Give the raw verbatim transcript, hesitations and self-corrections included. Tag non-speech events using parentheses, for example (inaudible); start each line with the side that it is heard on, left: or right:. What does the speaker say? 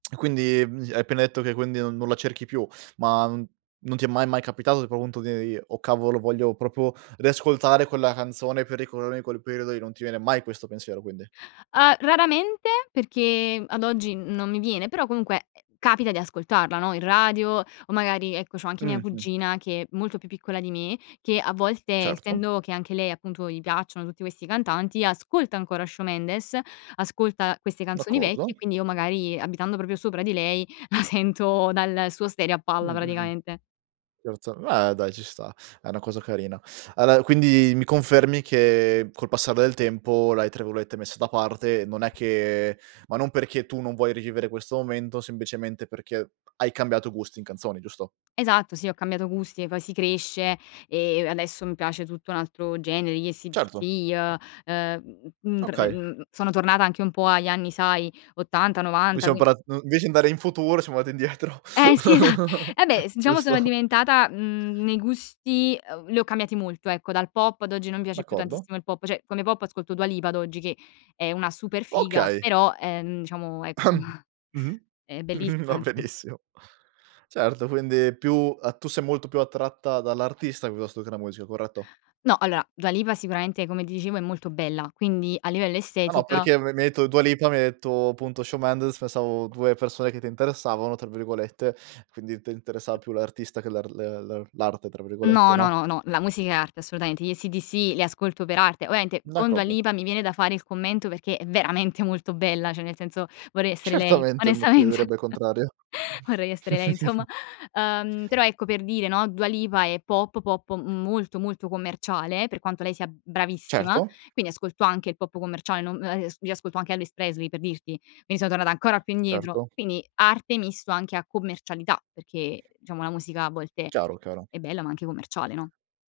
right: (smacks lips) E quindi, mhmm s hai appena etto che quindi non non la cerchi più, ma non ti è mai, mai capitato, ipo, punto: (unintelligible) "Oh, cavolo, voglio propio riascoltare quella canzone, per ricorormi quel periodo lì". Non ti viene mai questo pensiero, quindi.
left: Ah, raramente, perché ad oggi non mi viene, però, comunque, eh, capita di ascoltarla, no, in radio o magari, ecco, c'ho anche mia
right: Mh-mh.
left: cugina, che è molto più piccola di me, che, a volte,
right: Certo.
left: essendo che, anche lei, appunto, gli piacciono tutti questi cantanti, ascolta ancora Shawn Mendes, ascolta queste canzoni vecchie,
right: D'accordo.
left: quindi io magari, abitando proprio sopra di lei, (chuckles) sento dal suo stereo a palla,
right: Mh, mh-mh.
left: praticamente.
right: Certo, beh, dai ci sta, è una cosa carina. aller, quindi mi confermi che, col passare del tempo, l'hai, tra virolette, messa da parte. Non è che ma non perché tu non vuoi rivivere questo momento, sembicemente perché hai cambiato gusti in canzoni, giusto?
left: Esatto, sì, ho cambiato gusti, e poi si cresce e adesso mi piace tutto un altro genere, gli ACDC,
right: Certo.
left: ehm, ehm, m mhmm, pre
right: Okay.
left: mhmm, sono tornata anche un po' agli anni, sai, ottanta,
right: Noi
left: novanta,
right: siam
left: quin
right: parla no, nvece andare in futuro, siamo andati indietro.
left: Eh, sì, esa
right: (chuckles)
left: abbè, s diciamo sono
right: Giusto.
left: diventata, mhmm, nei gusti ehm, li ho cambiati molto ecco, dal pop ad oggi non piace più
right: D'accordo.
left: tantissimo il pop, cioè, come pop ascolto Dua Lipa ad oggi, che è una super figa,
right: Okay.
left: però, ehm, diciamo ecco, (chuckles)
right: (coughs) Mh-mh.
left: è
right: (chuckles) Va
left: bellissima, insomma.
right: benissimo. Certo, quindi più a tu sei molto più attratta dall' artista piuttosto che la musica, corretto?
left: No, alloa, Dua Lipa, sicuramente, come ti dicevo, è molto bella, quindi, a livello
right: Ah, no,
left: estetica
right: perché m mi detto Dua Lipa, mi hai detto punto Shawn Mendes, pensavo due persone che ti interessavano, tra virgolette, quindi te interessava più l'artista che l'ar l l'er l'arte, tra virgolette,
left: No, no,
right: no?
left: no, no, la musica è arte, assolutaente. Gli ACDC li ascolto per arte. oamente, con Dua
right: D'accordo.
left: Lipa mi viene da fare il commento, perché è veramente molto bella, ceh nel senso, vorrei essere lei,
right: Certamente, ma chi
left: onestamente.
right: direbbe il contrario?
left: (chuckles) Vorrei essere lei, insomma.
right: (chuckles)
left: Ehm, però ecco, per dire, no, Dua Lipa è pop pop molto, molto commerciale, per quanto lei sia bravissima,
right: Certo.
left: quindi ascolto anche il pop commerciale, non ehm, io ascolto anche Elvis Presley, per dirti, quindi son tornata ancora più indietro.
right: Certo.
left: Quindi, arte misto anche a commercialità, perché, diciamo, la musica a volte
right: Chiaro, caro
left: è bella, ma anche commerciale, no?